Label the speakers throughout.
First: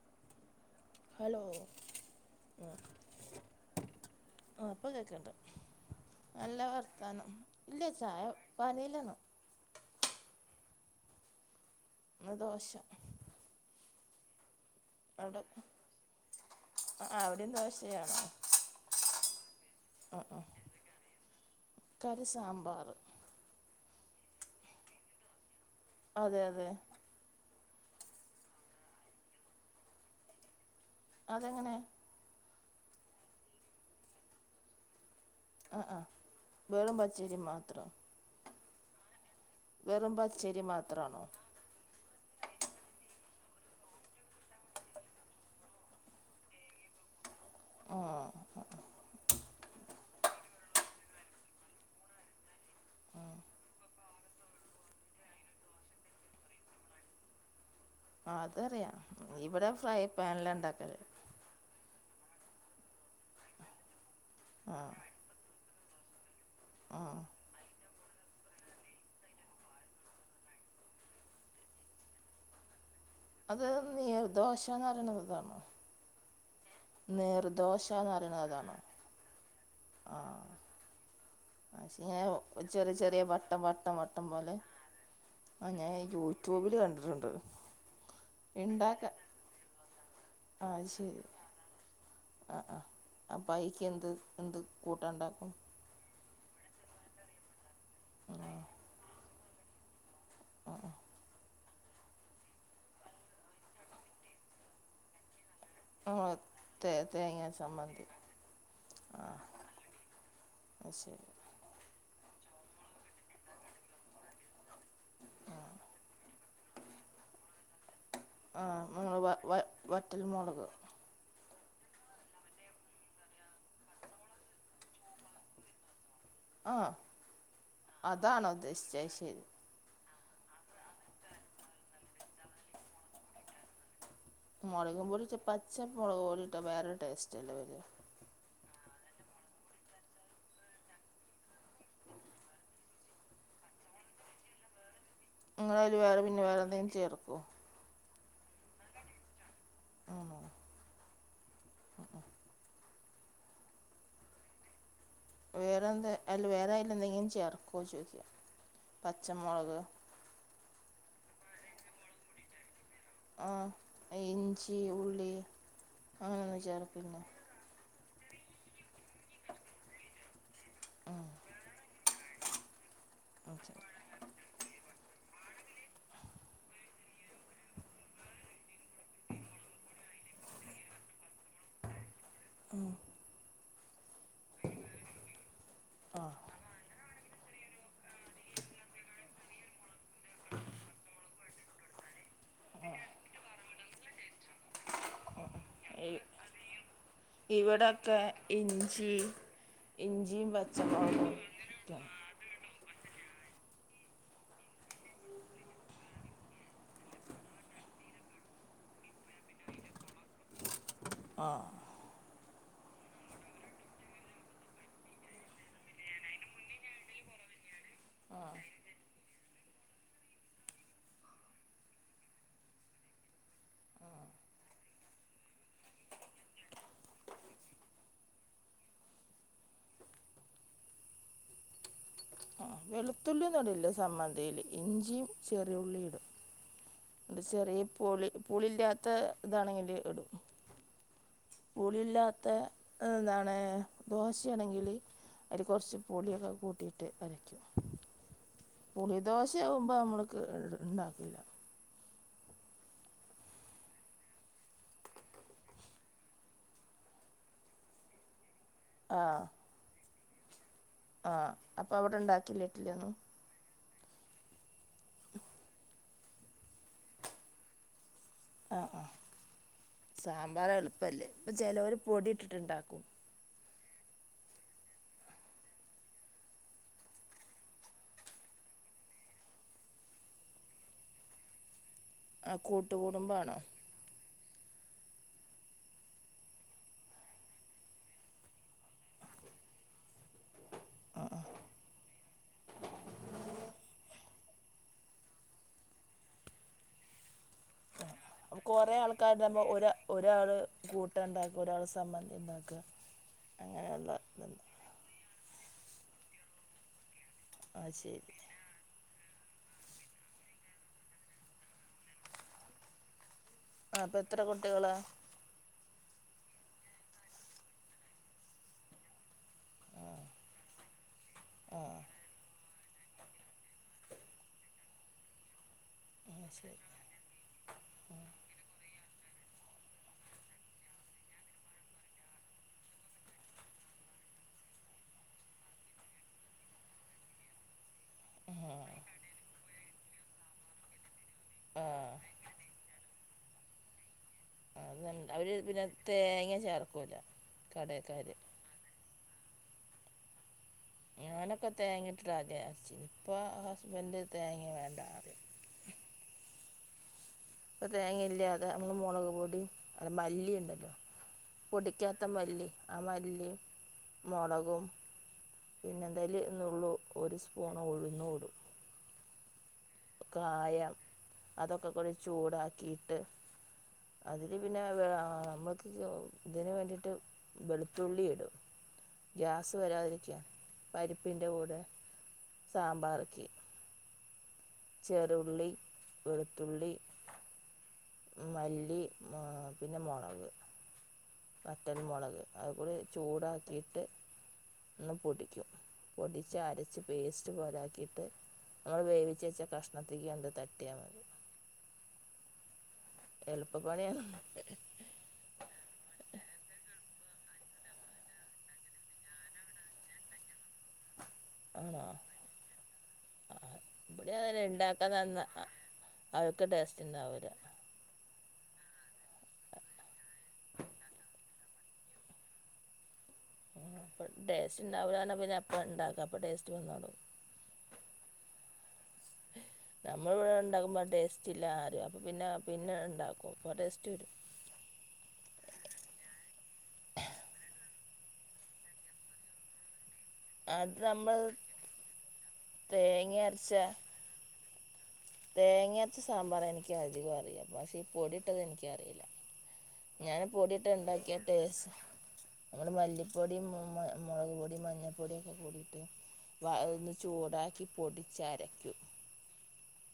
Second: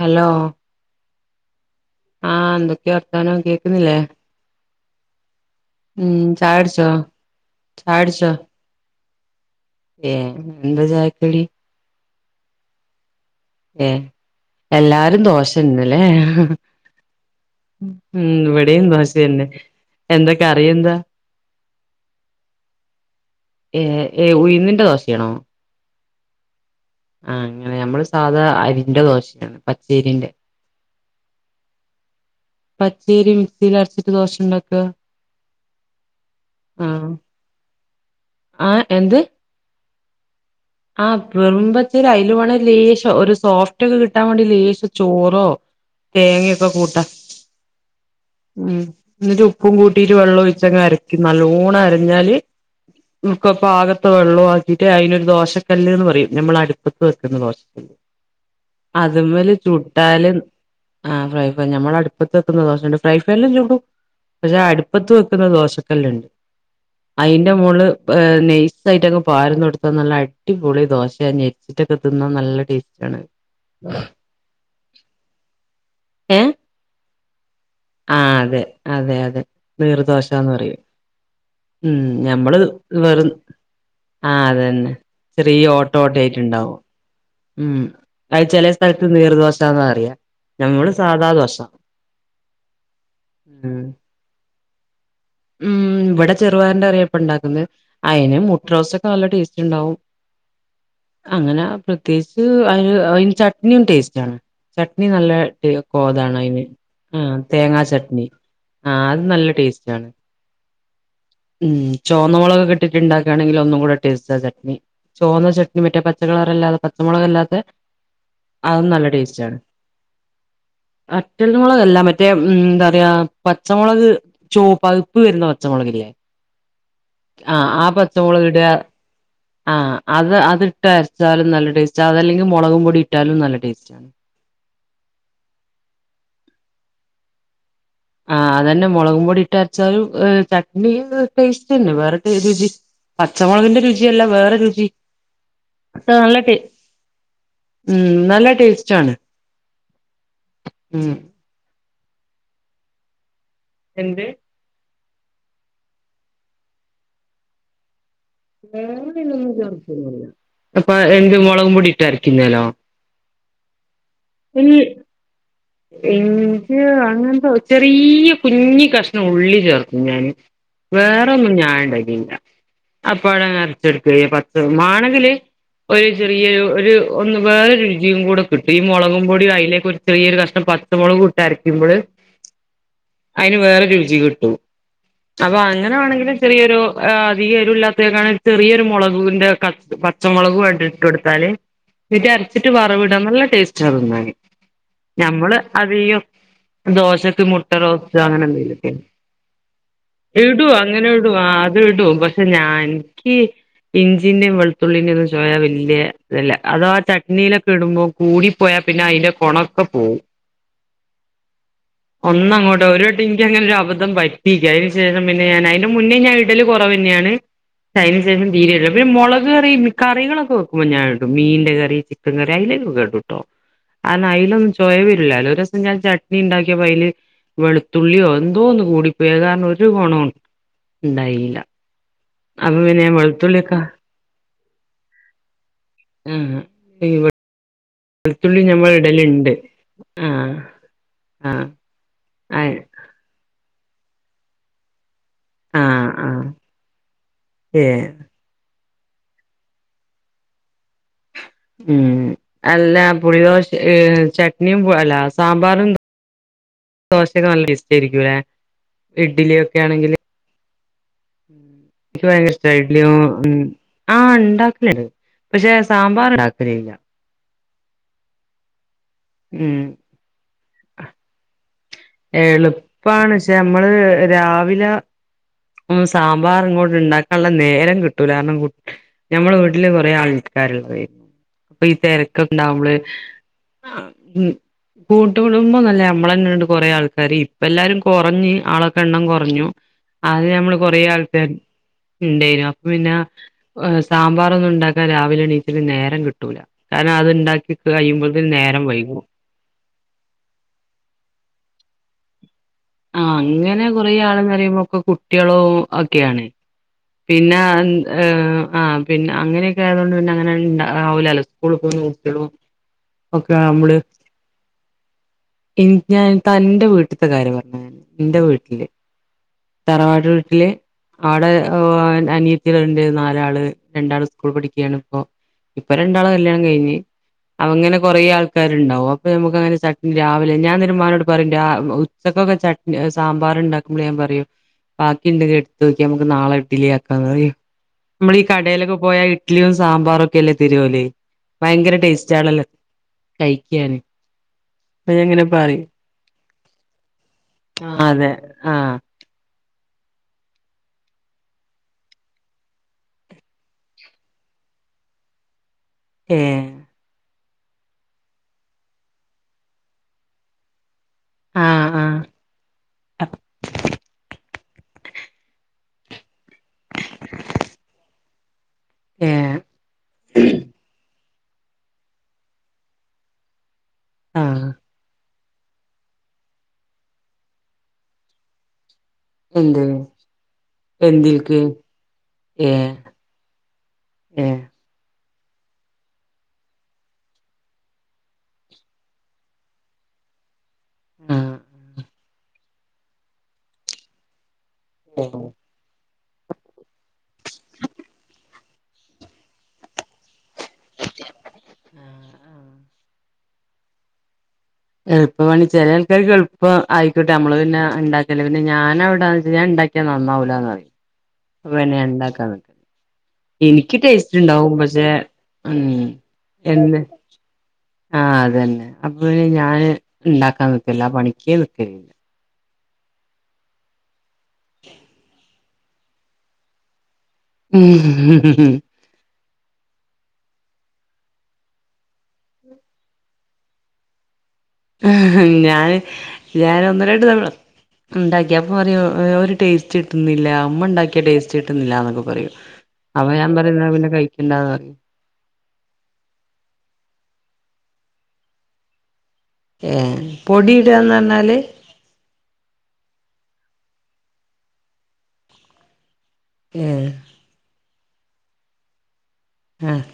Speaker 1: Hello
Speaker 2: hello
Speaker 1: ആഹ് എന്തൊക്കെയ വർത്താനം കേൾക്കുന്നില്ലേ?
Speaker 2: ആഹ് പ്പം കേൾക്കണ്ട് നല്ല
Speaker 1: ചായുടിച്ചോ
Speaker 2: വർത്തനം ഇല്ല ചായ
Speaker 1: ചായുടിച്ചോ
Speaker 2: പാണീലാണ്‌
Speaker 1: ഏഹ് എന്താ ചായക്കടി?
Speaker 2: ന്ന് ദോഷ
Speaker 1: ഏഹ് എല്ലാരും ദോഷന്നല്ലെ
Speaker 2: അവിടേം ദോശ്
Speaker 1: ഉം വ്ടേം ദോശന്നെ
Speaker 2: ആ
Speaker 1: എന്ത
Speaker 2: ആ
Speaker 1: കറിയെന്താ
Speaker 2: കറി സാമ്പാറ്
Speaker 1: ഏ ഏ ഉയുന്നിന്റെ ദോസയാണോ
Speaker 2: അതെ അതെ
Speaker 1: ആഹ് അങ്ങനെ നമ്മള് സാധാ അരിന്റെ ദോശാ പച്ചേരിന്റെ
Speaker 2: അതെങ്ങനെ?
Speaker 1: പച്ചേരി മിക്സിൽ അരച്ചിട്ട് ദോശണ്ടാക്ക
Speaker 2: ആഹ് ആഹ് വെറും പച്ചേരി മാത്രം
Speaker 1: ആഹ് എന്ത്?
Speaker 2: വെറും പച്ചേരി മാ
Speaker 1: ആഹ് വെറുമ്പച്ചേരി അതിൽ വേണെ ലേശം ഒരു സോഫ്റ്റൊക്കെ കിട്ടാൻ വേണ്ടി ലേശം ചോറോ തേങ്ങയൊക്കെ കൂട്ടാ
Speaker 2: ആഹ് ആഹ്
Speaker 1: ഉം ന്നിട്ട് ഉപ്പും കൂട്ടിട്ട് വെള്ളം ഒഴിച്ചങ്ങ് അരക്ക്‌യും നല്ലോണം അരഞ്ഞാല് ക്ക പ്പാകത്തെ വെള്ളം ആക്കിട്ട് അതിലൊരു ദോഷ കല്ല്ന്ന് പറയും നമ്മൾ അടുപ്പത്ത് വെക്കുന്ന ദോശല്ല്
Speaker 2: ആ, അതറിയാം
Speaker 1: അത്മ്മല്
Speaker 2: ഇവിടെ ഫ്രൈ
Speaker 1: ചുട്ടാലും
Speaker 2: പാനിലാണ് ഉണ്ടാക്കല്
Speaker 1: ആഹ് ഫ്രൈ ഞമ്മൾ അടുപ്പത്ത് വെക്കുന്ന ദോശണ്ട് ഫ്രൈ പാൻലും ചുടും പക്ഷെ
Speaker 2: ആ
Speaker 1: അടുപ്പത്ത് വെ ക്ക്ന്ന ദോശക്കല്ല്ണ്ട്
Speaker 2: ആ
Speaker 1: അയ് മോള് നയ്‌സായിട്ടങ് പാര്ന്ന്‌ കൊടുത്താ നല്ല അ അടിപൊളി ദോശ ഞെരിച്ചിട്ടൊക്കെ തിന്നാ നല്ല ടേസ്റ്റ് ആണ്.
Speaker 2: അത് നീർദോഷന്ന് പറയണത് താണോ
Speaker 1: ഏഹ്
Speaker 2: നീർദോഷ്
Speaker 1: ആഹ് അതെ അതെ അതെ
Speaker 2: ആ
Speaker 1: നീർദോഷന്ന് പറയും ഉം
Speaker 2: പക്ഷേ ഇങ്ങനെ
Speaker 1: ഞമ്മള്
Speaker 2: ചെറിയ ചെറിയ
Speaker 1: വെറും
Speaker 2: വട്ടം വട്ടം വട്ടം
Speaker 1: ആഹ്
Speaker 2: പോലെ
Speaker 1: അതന്നെ ചെറിയ
Speaker 2: ആ
Speaker 1: ഓട്ട
Speaker 2: ഞാൻ യൂട്യൂബിൽ
Speaker 1: ഓട്ടയിട്ട്ണ്ടാവും
Speaker 2: കണ്ടിട്ടുണ്ട്
Speaker 1: ഉം അത് ചെലേ സ്ഥലത്ത് നീർദോഷാന്നറിയ
Speaker 2: ആഹ് ശെരി ആഹ് ആഹ്
Speaker 1: ഉം
Speaker 2: അപ്പയ്ക്കെന്ത് എന്ത് കൂട്ടാണ്ടാക്കും
Speaker 1: ഉം ഇവിടെ ചെറുപയർന്റെ കറിയപ്പ ണ്ടാക്കുന്നത് അയ്ന് മുട്ട റോസ്‌റ്റോക്കെ നല്ല ടേസ്റ്റ് ഇണ്ടാവും അങ്ങനാ പ്രത്യേകിച്ച് അയി അയിന് ചട്നിയും ടേസ്റ്റ് ആണ് ചട്നി നല്ല ടേ
Speaker 2: നമ്മൾ
Speaker 1: കോതണയിന്
Speaker 2: തേ
Speaker 1: ആഹ്
Speaker 2: തേങ്ങ
Speaker 1: തേങ്ങാ
Speaker 2: ചമ്മന്തി
Speaker 1: ചട്നി ആഹ് അത് നല്ല ടേസ്റ്റണ്
Speaker 2: അശെരി
Speaker 1: ഉം ചോന്നമൊളകൊക്കെ ട്ട്ണ്ടാക്കാണങ്കില് ഒന്നുംകൂടെ ടേസ്റ്റാ ചട്നി ചോന്ന ചട്നി മറ്റേ പച്ചക്കളറല്ലാതെ പച്ച മൊളകല്ലാത്തേ
Speaker 2: ആഹ് നിങ്ങള് വ വ വറ്റൽ മൊളക്
Speaker 1: അറ്റൽമുളകല്ല മറ്റേ ന്താറിയാ പച്ചമുളക് ചൂവപ്പ പ്പ് വരുന്ന പച്ച മൊളകില്ലേ
Speaker 2: ആഹ്
Speaker 1: ആഹ് ആഹ് പച്ചമൊളക്‌ടാ.
Speaker 2: ജയ് ശരി
Speaker 1: ആഹ് അത് അത് ഇട്ട് അരച്ചാലും നല്ല ടേസ്റ്റാ അതല്ലെങ്കിൽ മൊളകും പൊടി ഇട്ടാലും നല്ല ടേസ്റ്റ് ആണ്
Speaker 2: മൊളകും പൊടിച്ച പച്ച മൊളക്പൊടിട്ടാ വേറൊരു ടേസ്റ്റല്ലേ വര
Speaker 1: ആഹ് അതന്നെ മൊളകും പൊടി ഇട്ട് അരച്ചാലും ചട്നി ടേസ്റ്റന്നെ വേറെ [unintelligible] പച്ച മൊളകിന്റെ രുചിയല്ല വേറെ രുചി
Speaker 2: ഇങ്ങളയില് വേറെ
Speaker 1: നല്ല
Speaker 2: പിന്നെ
Speaker 1: ടേ
Speaker 2: വേറെ എന്തെലും ചേർക്കോ?
Speaker 1: ഉം നല്ല ടേസ്റ്റ് ആണ്
Speaker 2: ആണോ
Speaker 1: ഉം എന്ത്?
Speaker 2: വേറെ എന്താ അയ്ല് വേറെയിലെന്തെങ്കിലും ചേർക്കോ ചോയ്ക്കാ.
Speaker 1: [unintelligible] പ്പ എന്ത് മൊളകും പൊടിട്ടരക്കുന്നയിലോ?
Speaker 2: ആഹ് ഇഞ്ചി, ഉള്ളി അങ്ങനൊന്നും
Speaker 1: ഇഞ്ച്
Speaker 2: ചേർ പിന്നെ
Speaker 1: അങ്ങൻത്തൊ ചെറിയ കുഞ്ഞി കഷ്ണം ഉള്ളി ചേർക്കും ഞാന്. വേറൊന്നും ഞാൻണ്ടാകില്ല അപ്പ [unintelligible] [unintelligible] മാണങ്കില് ഒരു ചെറിയ ഒരു ഒന്നും പാടെ രുചിയും കൂടെ കിട്ടി ഈ മൊളകും പൊടി അയ്ലേക്ക് ഒരു ചെറിയൊരു കഷ് പച്ച മൊളകുട്ടരയ്ക്കുമ്പള്
Speaker 2: ഉം
Speaker 1: അയിന് വേറെ രുചി കിട്ടൂ. അപ്പൊ അങ്ങനെ
Speaker 2: ആ
Speaker 1: വാണെങ്കില് ചെറിയൊരു ആ അധികെരുല്ലാത്തേക്കാണ് ചെറിയെരു മൊളകുന്റെ കഷ് പച്ച മൊളകു ആണ്ട് ഇട്ടൊടുത്താല്. പിന്നെ അരച്ചിട്ട് വറവ്ട നല്ല ടേസ്റ്റാ തിന്നാന്. ഞമ്മള് അതീയം ദോശ ക്ക് മുട്ട
Speaker 2: ഇവിടൊക്കെ
Speaker 1: റോസ്റ്റ് അങ്ങനെ എന്തേലൊക്കെ
Speaker 2: ഇഞ്ചി ഇഞ്ചിയും
Speaker 1: ഇടു അങ്ങനെ
Speaker 2: പച്ചമുളകും
Speaker 1: ഇടു അത്
Speaker 2: ഒക്കെയാണ്
Speaker 1: ഇടും പ ഞാൻക്കി ഇഞ്ചിൻ്റേം വെളുത്തുള്ളിന്റെത് ചൊയ വല്യ ഇതല്ല. അതവാ ചട്നിയിലൊക്കെ ഇടുമ്പോ കൂടിപ്പോയാ പിന്നെ അയിൻ്റെ കൊണൊക്കെ പോവും.
Speaker 2: ആഹ്
Speaker 1: ഒന്ന അങ്ങോട്ട് ഒരട്ടിൻക്കങ്ങനെ ഒരഅബദ്ധം പറ്റി. അയിന് ശേഷം പിന്നെ ഞാൻ അയിന്റെ മുന്നേ ഞാന് തില് കൊറവന്നെയാണ് [unintelligible] പിന്നെ മൊളക് കറി കറികളൊക്കെ വെക്കുമ്പോ ഞാനിടും മീന്റെ കറി പിന്നെ റെഡിയായിലെ കേട്ടു കേട്ടോ അന അയിലൊ [unintelligible] ചൊയവരുല്ലാലോ ഒരുസം ഞാൻ ചട്നി ഇണ്ടാക്കിയപ്പോ അയില് വെളുത്തുള്ളിയോ എന്തോന്ന് കൂടിപ്പോയി അത് കാരണം ഒരു കൊണം ഇണ്ടായീല്ല
Speaker 2: വെളുത്തുള്ളി ഒന്നുടൂല്ല സമ്മന്തീല് ഇഞ്ചി, ചെറിയുള്ളി
Speaker 1: മ് ഇവ്
Speaker 2: ചെറിയേ പുളി പുളിൻ്റെകത്ത് ഇതാണെങ്കില് ഇടും. പു
Speaker 1: ആഹ് ആഹ്
Speaker 2: പുളില്ലാത്ത
Speaker 1: ആഹ്
Speaker 2: എന്താണ് ദോശയാണെങ്കില് അയില് കൊർച്ച്
Speaker 1: ആഹ് ആഹ്
Speaker 2: പുളിയൊക്കെ കൂട്ടിയിട്ട് അരയ്ക്കും.
Speaker 1: ഏഹ്
Speaker 2: പുളിദോശയാവുമ്പോ നമ്മൾക്ക് ണ്ടാക്കില്ല.
Speaker 1: ഉം അല്ല പുളിദോശ, ചട്നിയും അല്ല സാമ്പാറും ദോശക്കെ നല്ല ടേസ്റ്റ് ആയിരിക്കുല്ലെ
Speaker 2: ആ
Speaker 1: ഇഡ്ലി ഒക്കെ ആണെങ്കിൽ
Speaker 2: ആ അപ്പോൾ അവിടെ
Speaker 1: എനിക്ക് ഭയങ്കര
Speaker 2: ഉണ്ടാക്കില്ല
Speaker 1: ഇഷ്ടാ
Speaker 2: ഇഡ്ഡലിയൊന്നും
Speaker 1: [unintelligible] ഉം ആഹ് ഇണ്ടാക്കലണ്ട് പക്ഷെ സാമ്പാർ ഇണ്ടാക്കൽല്ല്യ.
Speaker 2: അഹ് ആഹ്
Speaker 1: ഉം
Speaker 2: സാമ്പാർ എളുപ്പല്ലേ ഇപ്പൊ ചെലോർ പൊടി ഇട്ടിട്ടുണ്ടാക്കും.
Speaker 1: എളുപ്പാണ് പക്ഷെ നമ്മള് രാവിലെ ഉം സാമ്പാർ ഇങ്ങോട്ട് ഇണ്ടാക്കാനുള്ള നേരം കിട്ടൂല കാരണം കു ഞമ്മള വീട്ടില് കൊറെ ആൾക്കാരുള്ളായി അപ്പൊ ഈ തെരക്ക്
Speaker 2: ആ
Speaker 1: ഇണ്ടാവുമ്പള്
Speaker 2: കൂട്ടുകുടുംബാണോ
Speaker 1: ആഹ് ഉം കൂട്ട് കുടുമ്പോന്നല്ലേ നമ്മള തന്നെ എടു കൊറേ ആൾക്കാര് ഇപ്പ എല്ലാരും കൊറഞ്ഞ് ആളൊക്കെ എണ്ണം കുറഞ്ഞു. അത് ഞമ്മള് കൊറേ ആൾക്കാർ ഇണ്ടായിനു അപ്പൊ പിന്നെ ഹ് സാമ്പാറൊന്നും ഇണ്ടാക്കാൻ രാവിലെ എണീതിൽ നേരം കിട്ടൂല. കാരണം അത്ണ്ടാക്കി കഴിയുമ്പോൾ
Speaker 2: കൊറേ ആൾക്കാര്‌തെ പ്പൊ ഒര ഒരാള് കൂട്ട ഇണ്ടാക്ക ഒരാള് സമ്മന്തി ഉണ്ടാക്ക.
Speaker 1: ആഹ് അങ്ങനെ കൊറേ ആൾന്ന്റിയുമ്പോ കുട്ടിയളോ ഒക്കെയാണ്. പിന്നെ അഹ്
Speaker 2: ആ
Speaker 1: ന്ത്
Speaker 2: ശരി
Speaker 1: ആഹ് പിന്നെ അങ്ങനെയക്കെ ആയതുകൊണ്ട് പിന്നെ അങ്ങനെ ഉണ്ടാവൂലല്ലോ സ്കൂള് പോകുന്ന കുട്ടിയളും. ഓക്കെ നമ്മുടെ
Speaker 2: ഇത്ര കുട്ടികള
Speaker 1: ഞാൻ തൻന്റെ വീട്ടത്തെ കാര്യം പറഞ്ഞ എന്റെ വീട്ടില് തറവാട്ട വൂട്ടില് അവിടെ
Speaker 2: ആ
Speaker 1: അനി കുത്തിന്റെ നാലാള് രണ്ടാള് സ്കൂൾ പഠിക്കുകയാണ് ഇപ്പോ ഇപ്പൊ രണ്ടാള്
Speaker 2: ആ
Speaker 1: കല്യാണം
Speaker 2: ശരി
Speaker 1: കഴിഞ്ഞ് അങ്ങനെ കുറേ ആൾ ക്കാരുണ്ടാവ അപ്പൊ നമുക്ക് അങ്ങനെട്ട രാവിലെ ഞാൻ നിരുമാനോട് പറയും ഉച്ചക്കെ ചട്ട ഞാൻ സാമ്പാർ ഉണ്ടാക്കുമ്പോൾ ഞാൻ പറയൂ ബാക്കി ഉണ്ടെങ്കിൽ എടുത്ത് നോക്കിയാ നമുക്ക് നാളെ ഇഡലി ആക്കാ നമ്മൾ ഈ
Speaker 2: ആ
Speaker 1: കടയിലൊക്കെ പോയാ ഇ ഇഡ്ലിയും സാമ്പാറും ഒക്കെ അല്ലേ തതിരുവലേ
Speaker 2: ആ
Speaker 1: ഭയങ്കര ടേസ്റ്റ് ആണല്ലോ കഴിക്കാന്
Speaker 2: അത്
Speaker 1: അപ്പൊ ഞാൻ ഇങ്ങനെ
Speaker 2: അവർ പിന്നെ
Speaker 1: പറയും
Speaker 2: തേങ്ങ ചേർക്കല കടയക്കാർ
Speaker 1: ആഹ
Speaker 2: ഞാനൊക്കെ തേങ്ങിട്ടിട്ടചാരിച്ച ഇപ്പോൾ ഹസ്ബൻഡ് തേങ്ങ വേണ്ട അറിം
Speaker 1: ഏ
Speaker 2: ഇപ്പൊ തേങ്ങയില്ലാതെ നമ്മള് മുളക് പൊടിയും അല്ല മല്ലിയ ഉണ്ടല്ലോ
Speaker 1: ആഹ് ആഹ്
Speaker 2: പൊടിക്കാത്ത മല്ലി ആ മല്ലിയും മുളകും പിന്നെ എന്തോല എന്നന്നള്ളൂ ഒരു സ്പൂൺ ഉഴുന്നോടും
Speaker 1: ഏ
Speaker 2: കായം അതൊക്കെ കൂടി ചൂടാക്കിയിട്ട് അതില്
Speaker 1: ആഹ്
Speaker 2: പിന്നെ നമ്മൾക്ക് ഇതിനന് വേണ്ടിട്ട് വെളുത്തുള്ളി ഇടടും ഗ്യാസ്
Speaker 1: എന്ത്
Speaker 2: വരാതിരിക്കുകുക പരിപ്പിൻ്റെ
Speaker 1: എന്തിൽക്ക്
Speaker 2: കൂടെ സാമ്പാറക്ക
Speaker 1: ഏ
Speaker 2: ചേറള്ളി, വെളുത്തുള്ളി മല്ലി, പിന്നെ മുളക്
Speaker 1: ആഹ്
Speaker 2: വറ്റന്മുളക് അതുപോല ചൂടാക്കിയിട്ട് ഒന്ന്
Speaker 1: ഏഹ്
Speaker 2: പൊടിക്കും പൊടിച്ച് അരച്ച് പേസ്റ്റ് പോലാക്കിയിട്ട് നമ്മൾ വേവിച്ച വെച്ചാൽ കഷ്ണത്തിക്ക ഉണ്ട് യാതിയാമതി എളുപ്പപ്പണിയണല്ല
Speaker 1: എളുപ്പമാണി ചില ആൾക്കാർക്ക് എളുപ്പം ആയി ട്ട നമ്മള് പിന്നെ ഉണ്ടാക്കേ പിന്നെ ഞൻ അവിടൊന്ന് വൊ ഉണ്ടാക്കിയാ നന്നാവൂലന്ന് നെ
Speaker 2: ആണോ
Speaker 1: എണ്ടാക്കാ നക്ക
Speaker 2: ഇവിടെ
Speaker 1: എനിക്കിടെസ്റ്റ്‌
Speaker 2: അങ്ങനെ
Speaker 1: ഉണ്ടാവും പക്ഷെ
Speaker 2: ഉണ്ടാക്കാൻ തന്ന
Speaker 1: ഉ
Speaker 2: അവർക്ക്
Speaker 1: എന്ന്
Speaker 2: ടേസ്റ്റ് ഉണ്ടാവില്ല
Speaker 1: ആ അത്‌ തന്നെ അപ്പൊ പിന്നെ ഞാൻ ണ്ടാക്കാൻ നിക്കലില്ല ആ പണിക്കെ നിക്കലില്ല.
Speaker 2: ടെസ്റ്റ്‌ ണ്ടാവൂല പറഞ്ഞ പിന്നെ അപ്പൊ ണ്ടാക്ക അപ്പൊ ടെസ്റ്റ് വന്നോളും
Speaker 1: ഉംഉം.
Speaker 2: [inaudible] നമ്മൾവിടെ ഉണ്ടാക്കുമ്പോൾ ടേസ്റ്റ് ഇല്ല അരിം. അപ്പോൾ പിന്നെ പിന്നെ ഉണ്ടാക്കും അപ്പോൾ ടേസ്റ്റ് വരും
Speaker 1: ഹം ഞാൻ ഞാൻ ഒന്ന് രണ്ടു തവണ ഉണ്ടാക്കിയ പരിം ഒരു ടേസ്റ്റ് കിട്ടുന്നില്ല ഉമ്മ
Speaker 2: അത്
Speaker 1: ഉണ്ടാക്കിയ
Speaker 2: നമ്മൾ
Speaker 1: ടേസ്റ്റ് കിട്ടുന്നില്ല എന്നൊക്കെ പറയും അപ്പൊ
Speaker 2: തേങ്ങ
Speaker 1: ഞാൻ പറയും പിന്നെ കഴിക്കണ്ടന്ന് പറയും.
Speaker 2: തേങ്ങാരച്ച സാമ്പാർ എനിക്ക് അധികം അറിയാം പക്ഷെ ഈ പൊടിയിട്ടത് എനിക്കറിയില്ല
Speaker 1: ഏഹ്
Speaker 2: ഞാൻ പൊടിട്ട്
Speaker 1: പൊടിയിടാന്ന് പറഞ്ഞാല്
Speaker 2: ഉണ്ടാക്കിയട്ടേസ്ട്ട് നമ്മുടെ മല്ലിപ്പൊടിയും മുളക് പൊടിയും മഞ്ഞൾപ്പൊടിയ ഒക്കെ കൂടിയിട്ട് വ
Speaker 1: ഏഹ്
Speaker 2: ഒന്ന് ചൂടാക്കി പൊടിച്ചരക്കും.
Speaker 1: ആഹ്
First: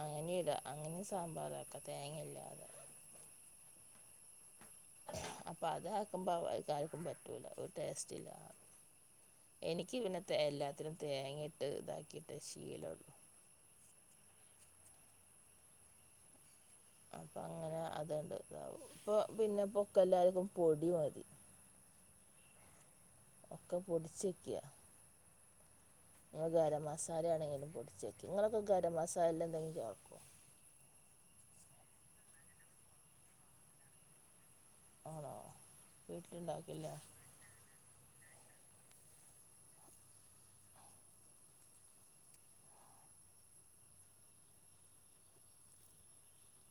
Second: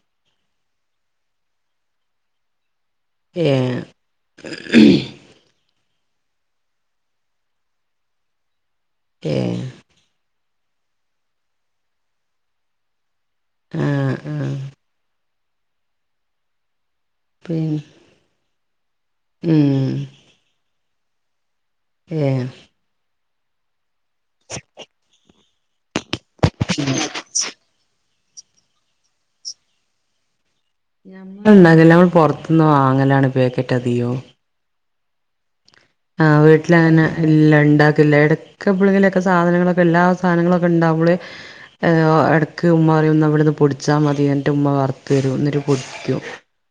Speaker 2: അങ്ങനെയും ഇട അങ്ങനെയും സാമ്പാർ ആക്ക തേങ്ങല്ലാതെ
Speaker 1: ഏഹ് ഉം
Speaker 2: അപ്പോൾ അതാക്കുമ്പോൾ ആർക്കും പറ്റില്ല ഒരു ടേസ്റ്റ ഇല്ല
Speaker 1: ക്കേ
Speaker 2: എനിക്ക് പിന്നെ എല്ലാത്തിനും തേങ്ങയിട്ട് ഇതാക്കിയിട്ടെ ശീല മുള്ളു
Speaker 1: ആ ആ
Speaker 2: അപ്പൊ അങ്ങനെ
Speaker 1: പിന്നെ
Speaker 2: അതണ്ട് ഇപ്പൊ പിന്നെഇപ്പൊ
Speaker 1: ഉം
Speaker 2: എല്ലാർക്കും പൊടി മതി
Speaker 1: ഏഹ്
Speaker 2: ഒക്കെ പൊടിച്ചെക്ക്യ ഞങ്ങൾ ഗരം മസാലയാണെങ്കിലും പൊടിച്ചേക്കും നിങ്ങളഒക്കെ ഗരം മസാലേൽ എന്തെങ്കിലും ചേർ
Speaker 1: ഞമ്മൾ ഉണ്ടാക്കെല്ല ഞമ്മൾ പുറത്തിന്ന് വാങ്ങലാണ് പാക്കറ്റ് അധികം
Speaker 2: ആണോ?
Speaker 1: ആഹ്
Speaker 2: വീട്ടിലുണ്ടാക്കില്ല
Speaker 1: വീട്ടിലങ്ങനെ എല്ല ഇണ്ടാക്കില്ല ഇടക്ക എപ്പോളെങ്കിലു മൊക്കെ സാധനങ്ങളൊക്കെ എല്ലാ സാധനങ്ങളൊക്കെ ഉണ്ടാവകുമ്പള് എ ഇടയ്ക്ക് ഉമ്മ പരിംന്ന വ്ട്ന്ന് പൊടിച്ചാൽ മതി എന്റെ മ്മ വറുത്തു തരും ന്നീട്ട് പൊ ക്കു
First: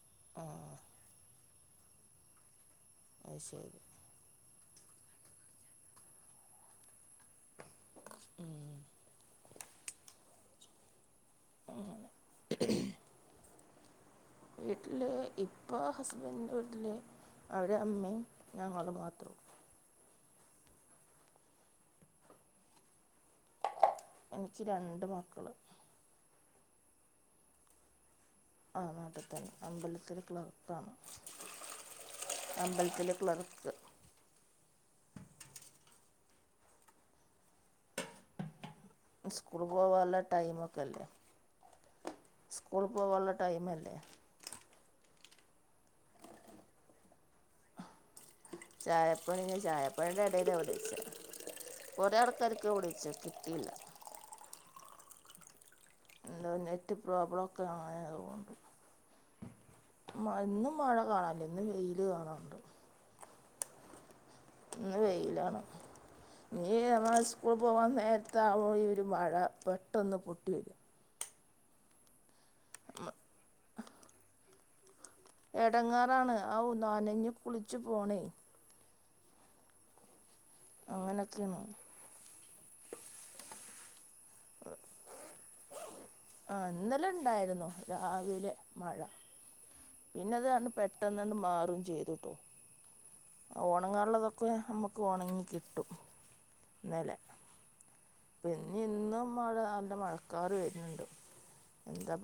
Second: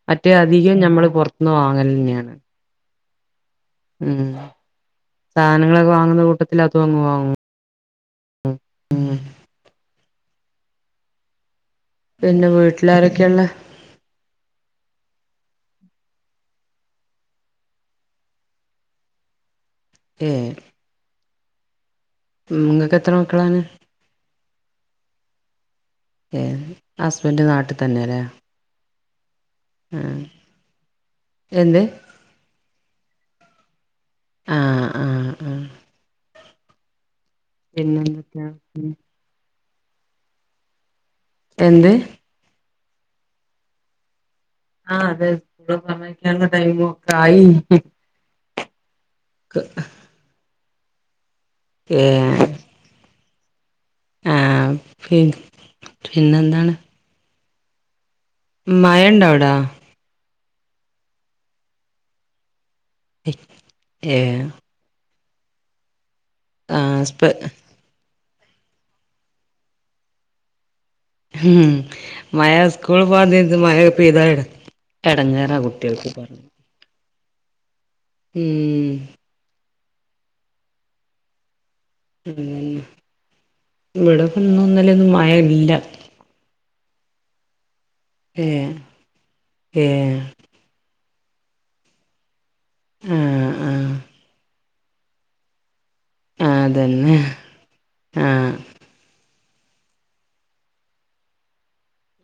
Speaker 1: മറ്റേ
Speaker 2: ആ
Speaker 1: അധികം ഞമ്മള് പുറത്തുന്ന് വാങ്ങലെന്നെയാണ്
Speaker 2: അയ്ശേരി
Speaker 1: ഉം സാധനങ്ങളൊക്കെ വാങ്ങുന്ന കൂട്ടത്തിൽ അതും അങ്ങ് വാങ്ങും
Speaker 2: ഏഹ്
Speaker 1: ഉം
Speaker 2: അങ്ങനെ
Speaker 1: പിന്നെ വീട്ടിലാരൊക്കെയുള്ളെ?
Speaker 2: വീട്ടില് ഇപ്പ ഹസ്ബൻഡിൻ്റെ വീട്ടിൽ അവരെ ഉമ്മയും ഞങ്ങളു മാത്രള്ള
Speaker 1: ഏഹ് ഉം ങ്ങൾക്കെത്ര മക്കളാണ്?
Speaker 2: എനിക്ക് രണ്ട് മക്കള്
Speaker 1: എ ഹസ്ബൻഡ് നാട്ടിൽ തന്നെയല്ലേ
Speaker 2: ആഹ് നാട്ട് ത്തന്നെ അമ്പലത്തില് ക്ലർക്കണ്.
Speaker 1: എന്ത്
Speaker 2: അമ്പലത്തില് ക്ലർക്ക്
Speaker 1: ആഹ് ആഹ് ആഹ് പിന്നെന്തക്ക
Speaker 2: സ്കൂള് പോവാള്ള ടൈം ഒക്കെ ല്ലേ
Speaker 1: എന്ത്?
Speaker 2: സ്കൂൾ പോവാള്ള ടൈമല്ലേ
Speaker 1: ആഹ് അതെ സ്കൂൾ പറഞ്ഞെക്കനുള്ള ടൈം ഒക്കെ ആയി.
Speaker 2: ചായ പണി ചായ പണീന്റെ എടേല വിളിച്ചേ കുറെ
Speaker 1: ഏഹ്
Speaker 2: ആൾക്കാർ ക്ക് വിളിച്ചോക്കി ക്കില്ല
Speaker 1: ആഹ് പിൻ
Speaker 2: എന്തോ നെറ്റ് പ്രോബ്ലം ഒക്കെ ആയതുകൊണ്ട്.
Speaker 1: മയണ്ടവിടെ?
Speaker 2: മ ഇന്ന് മഴ കാണാനില്ല ഇന്ന് വെയില് കാണാണ്ട്
Speaker 1: ഇ ഏഹ്
Speaker 2: ഇന്ന് വെയിലാണ് ജ്
Speaker 1: ആഹ്
Speaker 2: നമ്മളെ
Speaker 1: സ്പെ
Speaker 2: സ്കൂ പോകൻ നേരത്തായൊരു ഈ മഴ പെട്ടന്ന് പൊട്ടിയത്
Speaker 1: ഉം മഴ സ്കൂൾ പോകാൻ നേരത്ത് മഴ പെയ്തടെ
Speaker 2: എടങ്ങാറാണ് ഔ നനഞ്ഞു കുളിച്ചു പോണേ
Speaker 1: ഉം
Speaker 2: അങ്ങനെയൊക്കെണ്
Speaker 1: ഉം ഇവിടെപ്പോ ഇന്നും ഇന്നലെ ഒന്നും മഴ ഇല്ല
Speaker 2: ആഹ് ഇന്നലെ ഇണ്ടായിരുന്നു രാവിലെ
Speaker 1: ഏഹ്
Speaker 2: മഴ
Speaker 1: ഏഹ്
Speaker 2: പിന്നെതാണ് പെ ട്ടന്നണ്ട് മാറും ചെയ്തുട്ടോ
Speaker 1: ഉം
Speaker 2: ആഹ് ഒണങ്ങാള്ളതൊക്കെ നമുക്ക് ഓണങ്ങി കിട്ടും
Speaker 1: ആഹ്
Speaker 2: ന്നലെ
Speaker 1: അതന്നെ
Speaker 2: ഇപ്പോ
Speaker 1: ആഹ്
Speaker 2: ഇനി ഇന്നും മഴ നല്ല മഴക്കാറ് വര്ണ്ട്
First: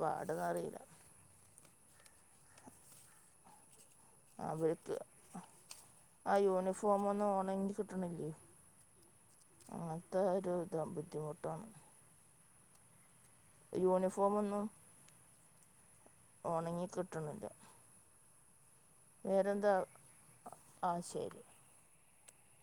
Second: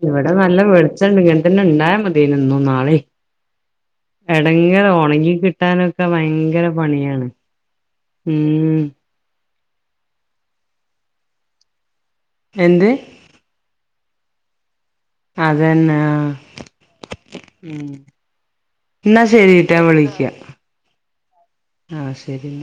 Speaker 1: ഇവിടെ നല്ല വെളിച്ചണ്ട് ഇങ്ങൻ തന്നെ ഉണ്ടായാ മതിയന്നു ഇന്നും നാളെയും എടങ്ങറ്
Speaker 2: അവർക്ക്
Speaker 1: ഒണങ്ങി കിട്ടാനൊക്കെ
Speaker 2: ആ
Speaker 1: ഭയങ്കര
Speaker 2: യൂണിഫോം
Speaker 1: പണിയാണ്
Speaker 2: ഒന്നും
Speaker 1: ഉം
Speaker 2: അതൊരു ഇത ബുദ്ധിമുട്ട
Speaker 1: എന്ത്?
Speaker 2: യൂനിഫോന്നു
Speaker 1: അതന്നെ ആഹ്
Speaker 2: കിട്ടണില്ല
Speaker 1: ന്നാ ശരിയിട്ടോ
Speaker 2: വേറെന്താ
Speaker 1: ഞാൻ വിളിക്ക
Speaker 2: ആശയം
Speaker 1: ആഹ് ശരി